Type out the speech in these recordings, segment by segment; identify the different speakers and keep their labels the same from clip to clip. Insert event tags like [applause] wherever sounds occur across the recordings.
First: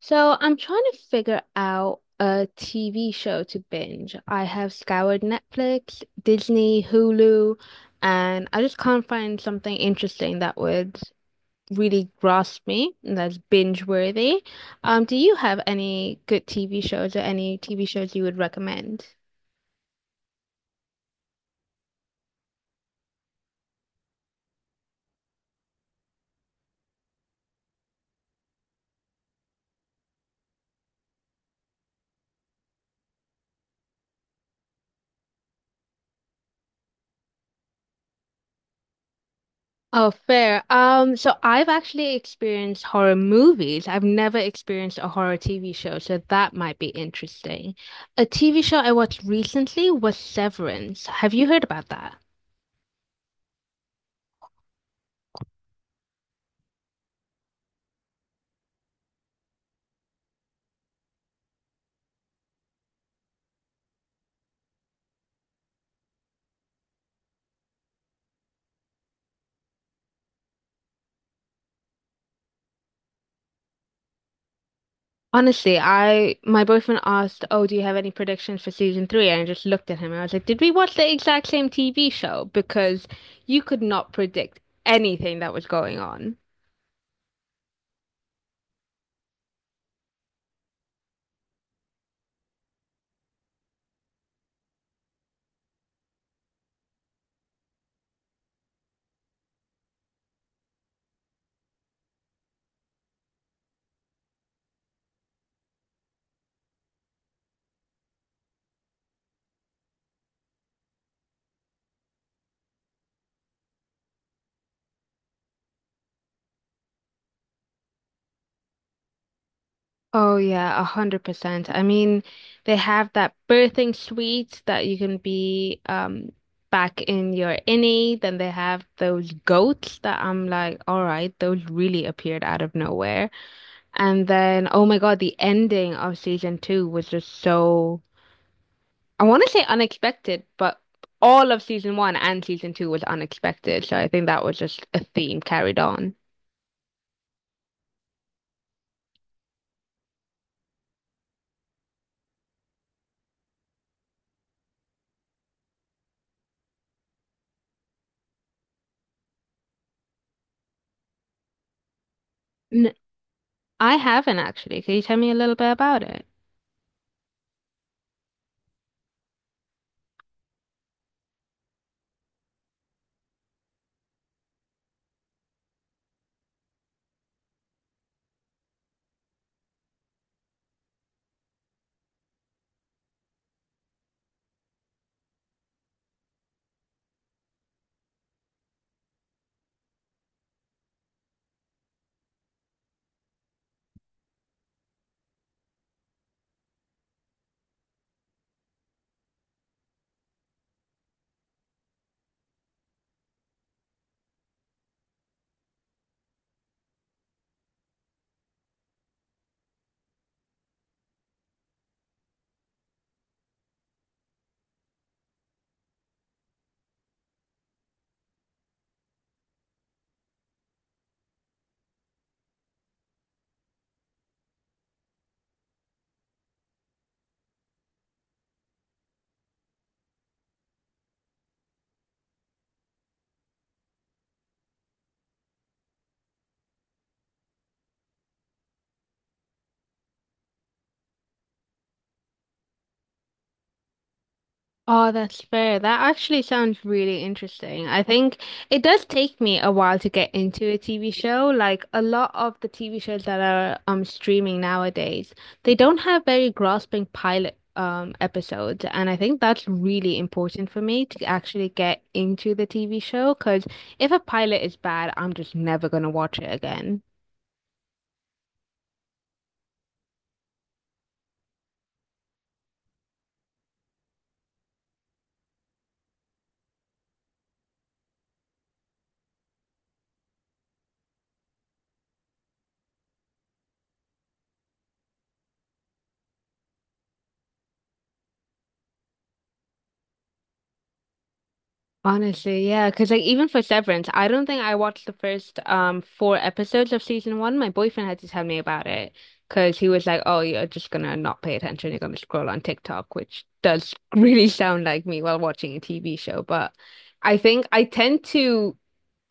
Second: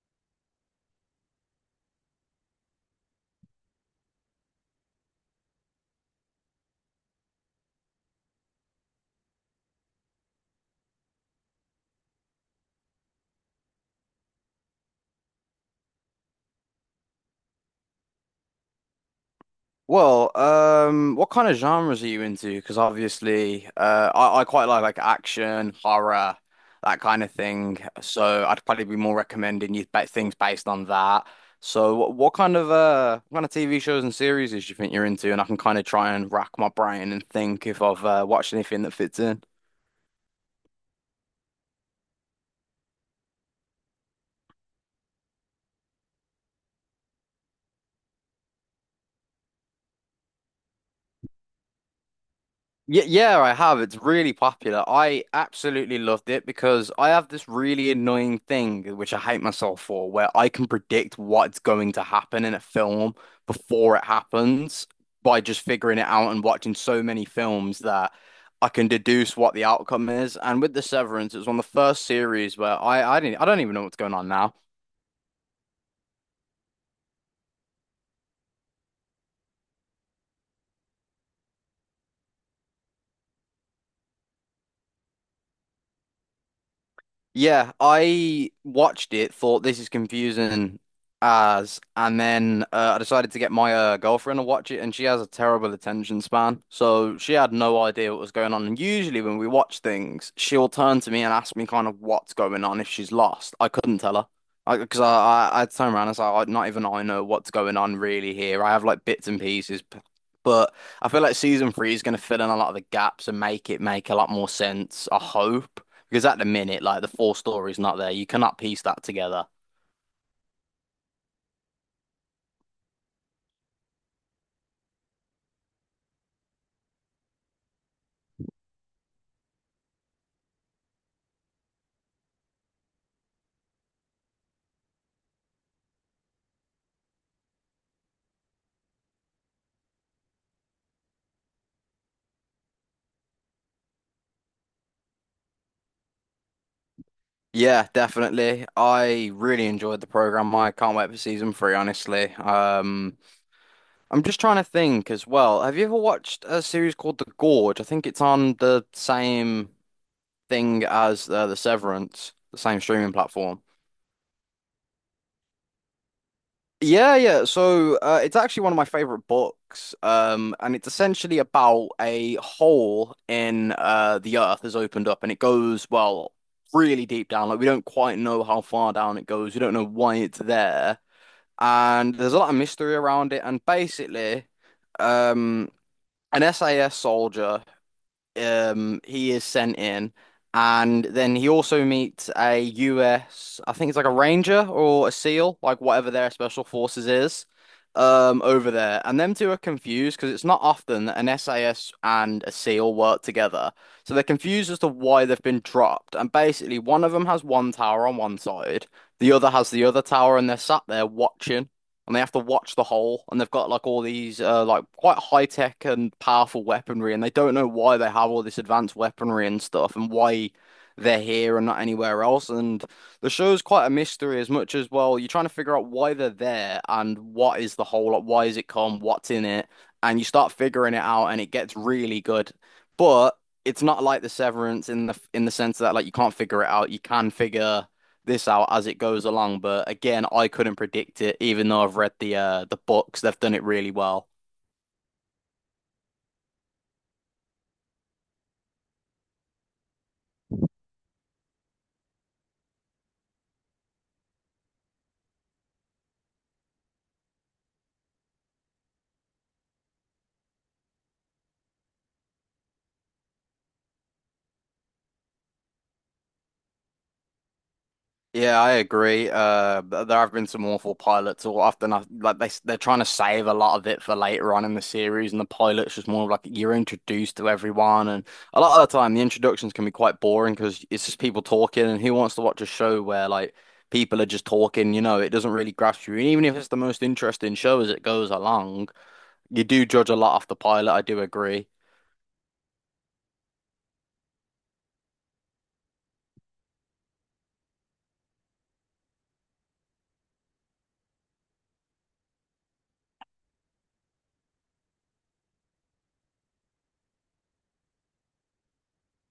Speaker 1: So I'm trying to figure out a TV show to binge. I have scoured Netflix, Disney, Hulu, and I just can't find something interesting that would really grasp me and that's binge worthy. Do you have any good TV shows or any TV shows you would recommend?
Speaker 2: Well, what kind of genres are you into? Because obviously, I quite like action, horror, that kind of thing. So I'd probably be more recommending you things based on that. So what kind of what kind of TV shows and series do you think you're into? And I can kind of try and rack my brain and think if I've watched anything that fits in.
Speaker 1: Oh, fair. So I've actually experienced horror movies. I've never experienced a horror TV show, so that might be interesting. A TV show I watched recently was Severance. Have you heard about that?
Speaker 2: Yeah, yeah, I have. It's really popular. I absolutely loved it because I have this really annoying thing, which I hate myself for, where I can predict what's going to happen in a film before it happens by just figuring it out and watching so many films that I can deduce what the outcome is. And with The Severance, it was one of the first series where I didn't, I don't even know what's going on now.
Speaker 1: Honestly, I my boyfriend asked, "Oh, do you have any predictions for season three?" And I just looked at him and I was like, "Did we watch the exact same TV show?" Because you could not predict anything that was going on.
Speaker 2: Yeah, I watched it, thought this is confusing as, and then I decided to get my girlfriend to watch it, and she has a terrible attention span, so she had no idea what was going on. And usually, when we watch things, she'll turn to me and ask me kind of what's going on if she's lost. I couldn't tell her. I because I, I turned around and said, Not even I know what's going on really here. I have like bits and pieces, but I feel like season three is going to fill in a lot of the gaps and make it make a lot more sense. I hope. Because at the minute, like the full story's not there. You cannot piece that together."
Speaker 1: Oh yeah, 100%. I mean, they have that birthing suite that you can be back in your innie. Then they have those goats that I'm like, all right, those really appeared out of nowhere. And then, oh my God, the ending of season two was just so, I want to say unexpected, but all of season one and season two was unexpected. So I think that was just a theme carried on.
Speaker 2: Yeah, definitely. I really enjoyed the program. I can't wait for season three, honestly. I'm just trying to think as well. Have you ever watched a series called The Gorge? I think it's on the same thing as The Severance, the same
Speaker 1: N
Speaker 2: streaming platform.
Speaker 1: I haven't actually. Can you tell me a little bit about it?
Speaker 2: Yeah, yeah. So it's actually one of my favorite books, and it's essentially about a hole in the earth has opened up, and it goes well really deep down. Like we don't quite know how far down it goes. We don't know why it's there, and there's a lot of mystery around it. And basically, um, an SAS soldier he is sent in, and then he also meets a US, I think it's like a ranger or a SEAL, like whatever their special forces is over there, and them two are confused because it's not often that an SAS and a SEAL work together, so they're confused as to why they've been dropped. And basically, one of them has one tower on one side, the other has the other tower, and they're sat there watching, and they have to watch the hole. And they've got like all these like quite high tech and powerful weaponry, and they don't know why they have all this advanced weaponry and stuff and why they're here and not anywhere else. And the show's quite a mystery as much as well. You're trying to figure out why they're there and what is the hole, like why is it come, what's in it. And you start figuring it out and it gets really good, but it's not like the Severance in the sense that like you can't figure it out. You can figure this out as it goes along. But again, I couldn't predict it, even though I've read the books. They've done it really well.
Speaker 1: Oh, that's fair. That actually sounds really interesting. I think it does take me a while to get into a TV show. Like a lot of the TV shows that are streaming nowadays, they don't have very grasping pilot episodes, and I think that's really important for me to actually get into the TV show because if a pilot is bad, I'm just never gonna watch it again.
Speaker 2: Yeah, I agree. There have been some awful pilots, or often like they're trying to save a lot of it for later on in the series, and the pilot's just more of like you're introduced to everyone, and a lot of the time the introductions can be quite boring because it's just people talking, and who wants to watch a show where like people are just talking? You know, it doesn't really grasp you, and even if it's the most interesting show as it goes along, you do judge a lot off the pilot. I do agree.
Speaker 1: Honestly, yeah, because like even for Severance, I don't think I watched the first four episodes of season one. My boyfriend had to tell me about it because he was like, "Oh, you're just gonna not pay attention. You're gonna scroll on TikTok," which does [laughs] really sound like me while watching a TV show. But I think I tend to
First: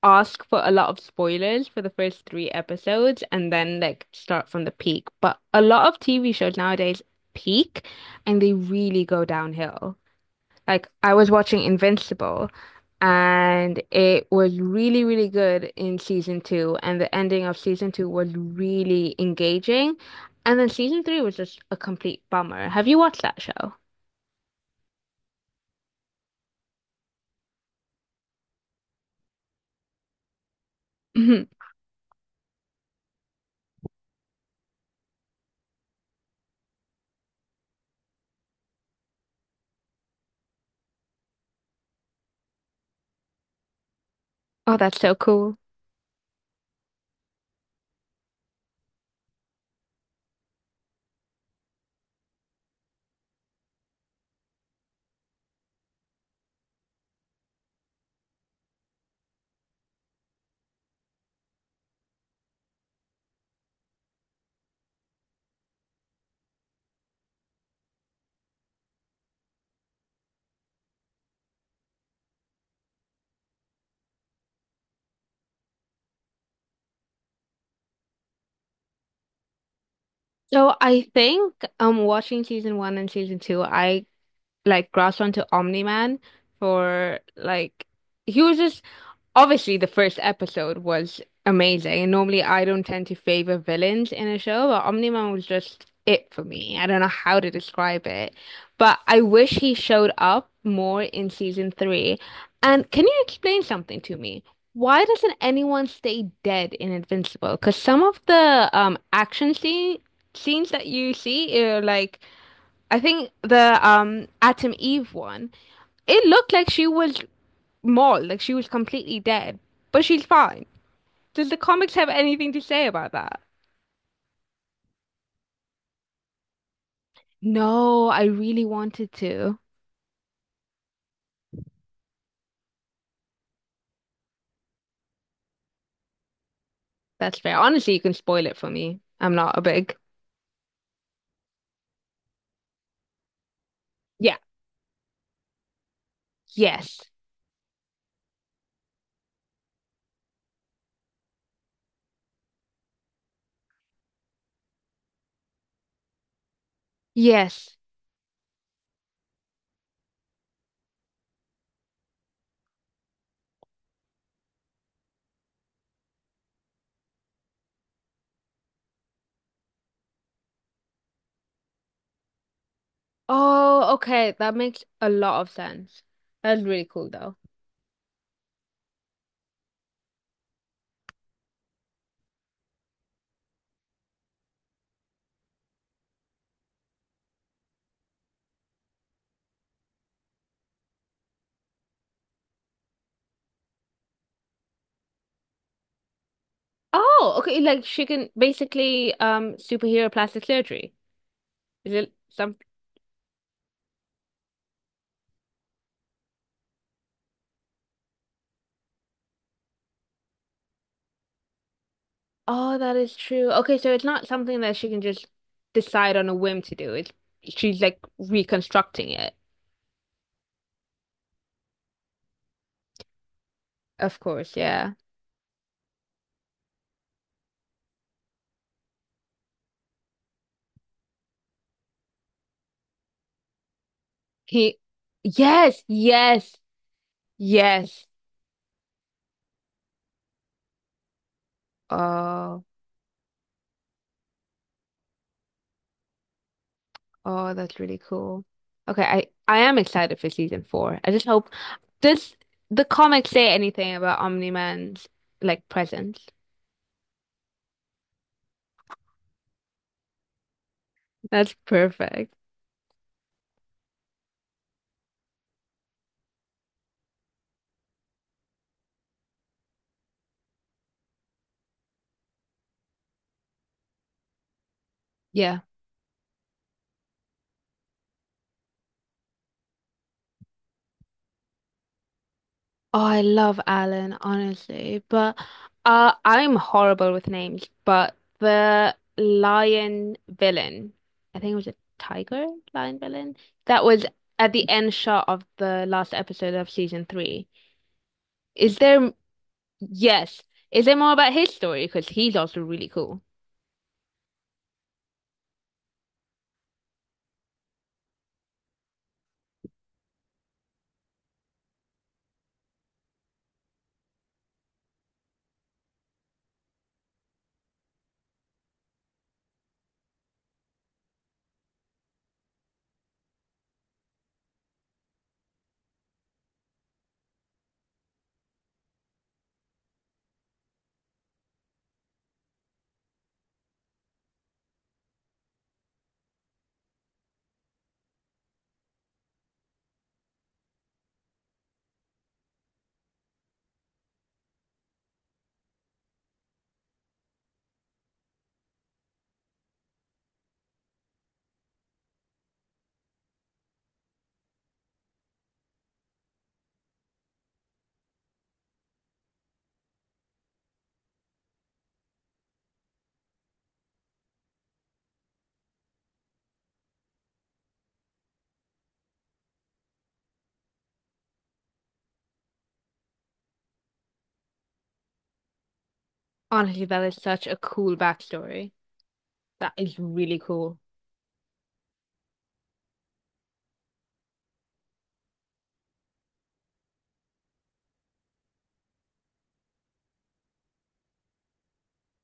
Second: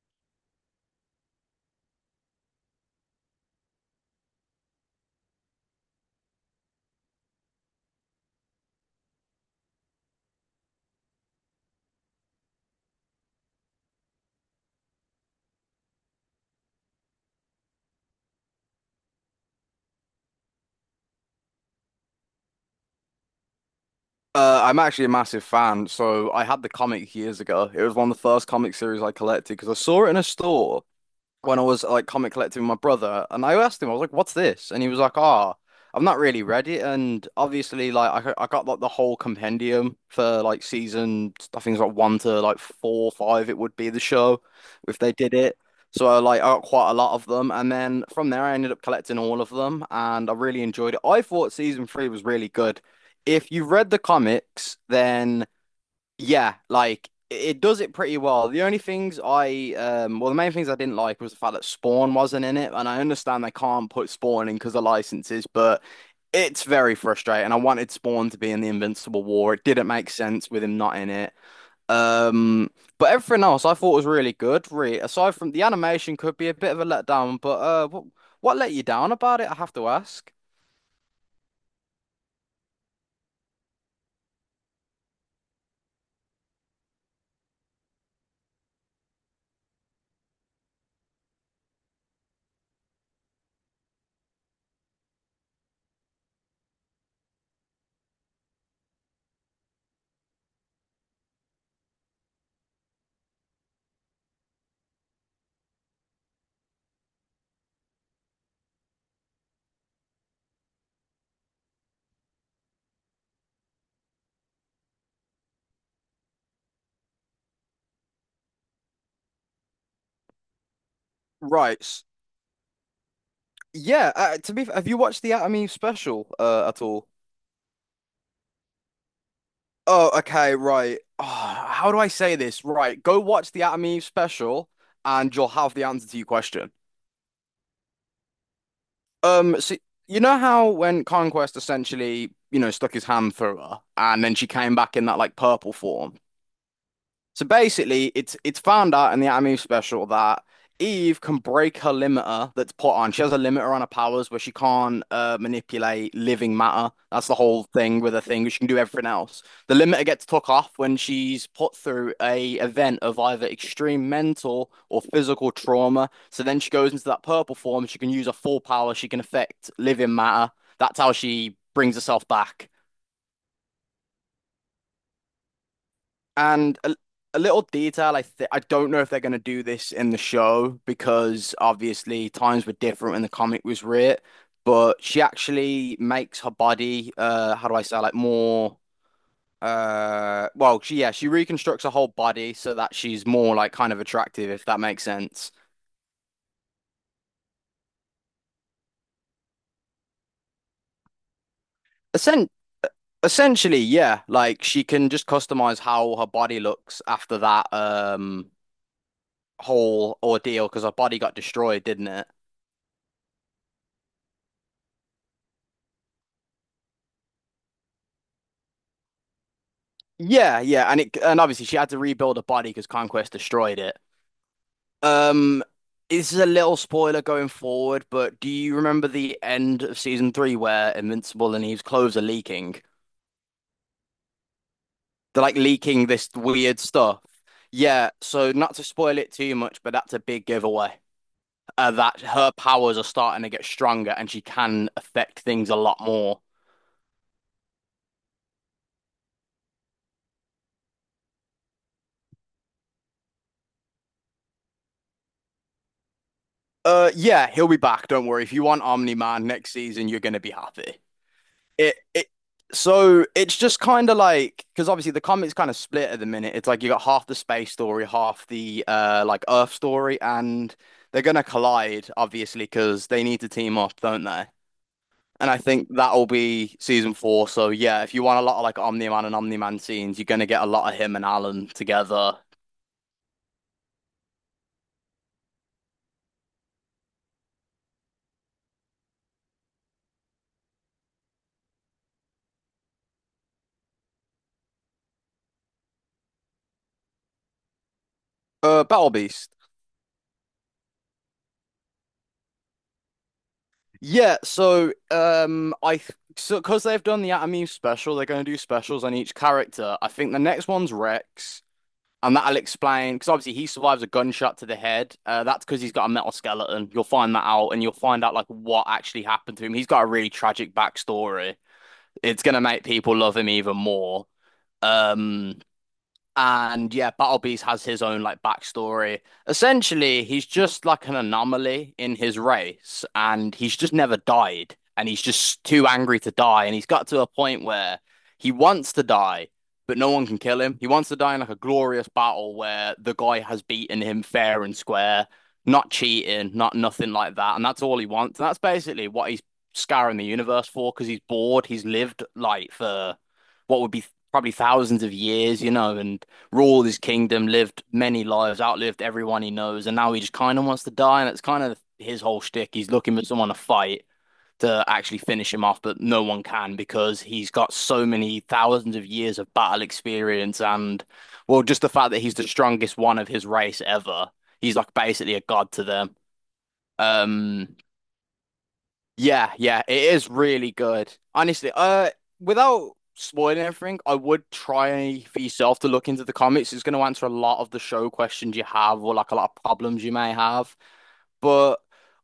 Speaker 1: ask for a lot of spoilers for the first three episodes and then like start from the peak. But a lot of TV shows nowadays peak and they really go downhill. Like I was watching Invincible and it was really, really good in season two and the ending of season two was really engaging. And then season three was just a complete bummer. Have you watched that show?
Speaker 2: I'm actually a massive fan. So I had the comic years ago. It was one of the first comic series I collected because I saw it in a store
Speaker 1: Mhm.
Speaker 2: when I was like comic collecting with my brother, and I asked him, I was like, "What's this?" And he was like, "Ah, I've not really read it." And obviously, like I got like the whole compendium for like season, I think it's like one to like four, five. It would be the show
Speaker 1: Oh, that's
Speaker 2: if they
Speaker 1: so
Speaker 2: did
Speaker 1: cool.
Speaker 2: it. So I got quite a lot of them, and then from there I ended up collecting all of them, and I really enjoyed it. I thought season three was really good. If you read the comics, then. Yeah, like it does it pretty well. The only things I well, the main things I didn't like was the fact that Spawn wasn't in it, and I understand they can't put Spawn in because of licenses, but it's very frustrating. I wanted Spawn to be in the Invincible War. It didn't make sense with him not in it. Um but everything else I thought was really good, really. Aside from the animation could be a bit of a letdown, but what let you down about it, I have to ask.
Speaker 1: So I think watching season one and season two, I like grasped onto Omni-Man for like, he was just, obviously, the first episode was amazing. And normally, I don't tend to favor villains in a show, but Omni-Man was just it for me. I don't know how to describe it, but I wish he showed up more in season three. And can you explain something to me? Why doesn't anyone stay dead in Invincible? Because some of the action scene scenes that you see are like, I think the Atom Eve one, it looked like she was mauled, like she was completely dead, but she's fine. Does the
Speaker 2: Right.
Speaker 1: comics have anything to say about that?
Speaker 2: Yeah. To be, have you watched the Anatomy special at all?
Speaker 1: No, I really wanted to.
Speaker 2: Oh, okay, right. Oh, how do I say this? Right, go watch the Adam and Eve special and you'll have the answer to your question.
Speaker 1: That's fair. Honestly, you can spoil it for me. I'm not
Speaker 2: Um,
Speaker 1: a
Speaker 2: so
Speaker 1: big.
Speaker 2: you know how when Conquest essentially, you know, stuck his hand through her and
Speaker 1: Yeah.
Speaker 2: then she came back in that like purple form?
Speaker 1: Yes.
Speaker 2: So basically, it's found out in the Anatomy of Special that Eve can break her limiter that's put on. She has a limiter on her powers where she can't manipulate living matter. That's the whole
Speaker 1: Yes.
Speaker 2: thing with her thing. She can do everything else. The limiter gets took off when she's put through a event of either extreme mental or physical trauma. So then she goes into that purple form. She can use her full power. She can affect living matter. That's how she brings herself back.
Speaker 1: Oh, okay. That makes a lot of sense. That's
Speaker 2: And
Speaker 1: really
Speaker 2: a,
Speaker 1: cool though.
Speaker 2: a little detail, I don't know if they're going to do this in the show because obviously times were different when the comic was writ, but she actually makes her body, how do I say, like more, yeah, she reconstructs her whole body so that she's more like kind of attractive, if that makes sense.
Speaker 1: Oh, okay. Like she can basically superhero plastic surgery. Is it
Speaker 2: Essen
Speaker 1: something?
Speaker 2: essentially, yeah, like she can just customize how her body looks after that, whole ordeal because her body got destroyed, didn't it?
Speaker 1: Oh, that is true. Okay, so it's not something that she can just decide on a whim to do. It's, she's like reconstructing it.
Speaker 2: Yeah, yeah, and it and obviously she had to rebuild her body because Conquest destroyed it.
Speaker 1: Of course, yeah.
Speaker 2: Um, this is a little spoiler going forward, but do you remember the end of season three where Invincible and Eve's clothes are leaking?
Speaker 1: He,
Speaker 2: They're like
Speaker 1: yes,
Speaker 2: leaking this
Speaker 1: yes,
Speaker 2: weird stuff.
Speaker 1: yes.
Speaker 2: Yeah, so not to spoil it too much, but that's a big giveaway. That her
Speaker 1: Oh,
Speaker 2: powers are starting to get stronger and she can affect things a lot more.
Speaker 1: oh, that's really cool. Okay, I am excited for season four. I just hope, does the comic say anything about Omni-Man's like presence?
Speaker 2: Yeah, he'll be back. Don't worry. If you want Omni-Man next season, you're gonna be happy.
Speaker 1: That's
Speaker 2: It
Speaker 1: perfect.
Speaker 2: So it's just kind of like, because obviously the comic's kind of split at the minute. It's like you got half the space story, half the like Earth story, and they're gonna collide obviously because they need to team up, don't they? And I
Speaker 1: Yeah.
Speaker 2: think that'll be season four. So yeah, if you want a lot of like Omni-Man and Omni-Man scenes, you're gonna get a lot of him and Alan together.
Speaker 1: Oh, I love Alan, honestly, but I'm horrible with names. But the lion villain, I think it was a tiger lion villain, that was at the end shot of the last episode of season three. Is
Speaker 2: Battle
Speaker 1: there,
Speaker 2: Beast.
Speaker 1: yes, is there more about his story? Because he's also really cool.
Speaker 2: Yeah, so I th so because they've done the Atomeme special, they're gonna do specials on each character. I think the next one's Rex. And that'll explain, because obviously he survives a gunshot to the head. That's because he's got a metal skeleton. You'll find that out, and you'll find out like what actually happened to him. He's got a really tragic backstory. It's gonna make people love him even more. Um, and yeah, Battle Beast has his own like backstory. Essentially, he's just like an anomaly in his race, and he's just never died. And he's just too angry to die. And he's got to a point where he wants to die, but no one can kill him. He wants to die in like a glorious battle where the guy has beaten him fair and square, not cheating, not nothing like that. And that's all he wants. And that's basically what he's scouring the universe for because he's bored. He's lived like for what would be probably thousands of years, you know, and ruled his kingdom, lived many lives, outlived everyone he knows, and now he just kind of wants to die. And it's kind of his whole shtick. He's looking for someone to fight to actually finish him off, but no one can because he's got so many thousands of years of battle experience. And well, just the fact that he's the strongest one of his race ever, he's like basically a god to them.
Speaker 1: Honestly, that is such a
Speaker 2: Um,
Speaker 1: cool backstory.
Speaker 2: yeah,
Speaker 1: That
Speaker 2: yeah,
Speaker 1: is
Speaker 2: it is
Speaker 1: really
Speaker 2: really
Speaker 1: cool.
Speaker 2: good. Honestly, without spoiling everything, I would try for yourself to look into the comics. It's going to answer a lot of the show questions you have, or like a lot of problems you may have. But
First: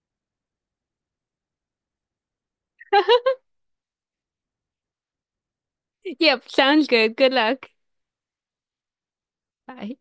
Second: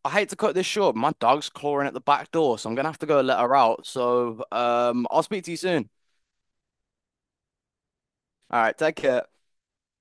Speaker 2: I hate to cut this short. My dog's clawing at the back door, so I'm gonna have to go
Speaker 1: [laughs]
Speaker 2: let her out. So, I'll speak to you soon.
Speaker 1: Yep, sounds good. Good luck.
Speaker 2: All right, take care.
Speaker 1: Bye.